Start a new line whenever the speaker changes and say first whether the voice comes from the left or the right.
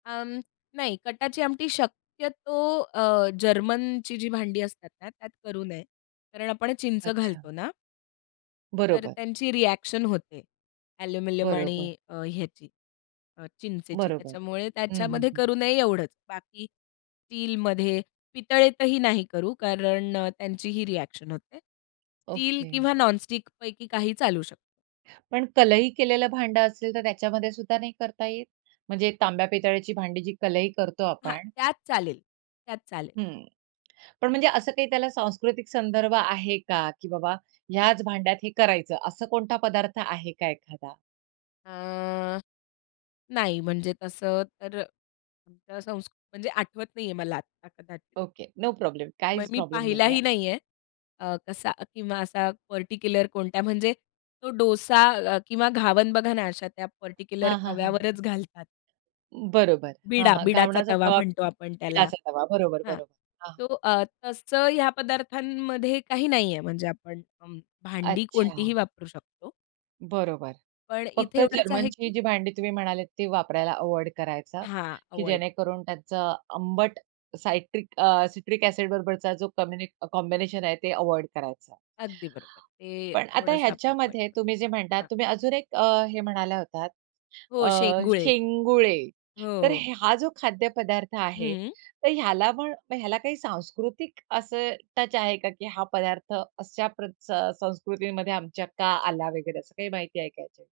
left: अ, नाही कटाची आमटी शक्यतो अ, जर्मनचीजी भांडी असतात ना त्यात करू नये. कारण आपण चिंच
right: अच्छा.
left: घालतो ना. तर
right: बरोबर.
left: त्यांची रिएक्शन होते एल्युमिनियम
right: बरोबर.
left: आणि अ, ह्याची अ, चिंचेची.
right: बरोबर.
left: त्याच्यामुळे
right: हं, हं,
left: त्याच्यामध्ये
right: हं.
left: करू नये एवढंच. बाकी स्टीलमध्ये पितळेतही नाही करू कारण त्यांची ही रिएक्शन होते. Steel
right: okay.
left: किंवा नॉन स्टिक पैकी काही चालू शक
right: पण कलई केलेलं भांडं असेल तर त्याच्यामध्ये सुद्धा नाही करता येत? म्हणजे तांब्या पितळ्याची भांडीजी कलई करतो
left: हां.
right: आपण.
left: त्यात चालेल. त्यात चालेल.
right: हं. पण म्हणजे असं काही त्याला सांस्कृतिक संदर्भ आहे का? की बाबा ह्याच भांड्यात हे करायचं असा कोणता पदार्थ आहे का एखादा?
left: अ, नाही म्हणजे तसं तर [unintelligible] म्हणजे आठवत नाही आहे मला आता कदा
right: ओके. No problem.
left: मग
right: काहीच
left: मी
right: प्रॉब्लेम नाही
left: पाहिलाही
right: आहे.
left: नाही आहे. अ, कसा किंवा असा पार्टिक्युलर कोणत्या म्हणजे तो डोसा अ, किंवा घावण बघा ना अशा त्या पार्टिक्युलर
right: हां, हां, हां. हं.
left: तव्यावरच घालतात.
right: बरोबर. हां,
left: बिडा
right: हां.
left: बिडाचा
right: घावणाचा
left: तवा
right: तवा,
left: म्हणतो आपण त्याला.
right: बिडाचा तवा. बरोबर.
left: हां,
right: बरोबर. हां.
left: तो अ, तसं ह्या पदार्थांमध्ये काही नाही आहे, म्हणजे आपण भांडी कोणतीही
right: अच्छा.
left: वापरू शकतो.
right: बरोबर.
left: पण इथे
right: फक्त
left: एवढंच आहे,
right: जर्मनची
left: की
right: जी भांडी तुम्ही म्हणाल ती वापरायला अव्हॉइड करायचं,
left: हां.
right: की
left: अव्हॉइड.
right: जेणेकरून त्याचं आंबट सायट्रिक अ सिट्रिक एसिड बरोबरचा जो कॉम्बि कॉम्बिनेशन आहे ते अव्हॉइड करायचं.
left: अगदी बरोबर. ते
right: पण आता
left: थोडंसं आपण अव्हॉइड
right: ह्याच्यामध्ये
left: करू
right: तुम्ही जे म्हणतात
left: हां.
right: तुम्ही अजून एक अ, हे म्हणाला होतात,
left: हो.
right: अ,
left: शेंगुळे.
right: शेंगुळे. तर
left: हो.
right: हा जो खाद्य पदार्थ आहे,
left: हं.
right: तर ह्याला पण ह्याला काही सांस्कृतिक असं टच आहे का, की हा पदार्थ अशा प्रत्स संस्कृतीमध्ये आमच्या का आला वगैरे? असं काही माहिती आहे का ह्याच्या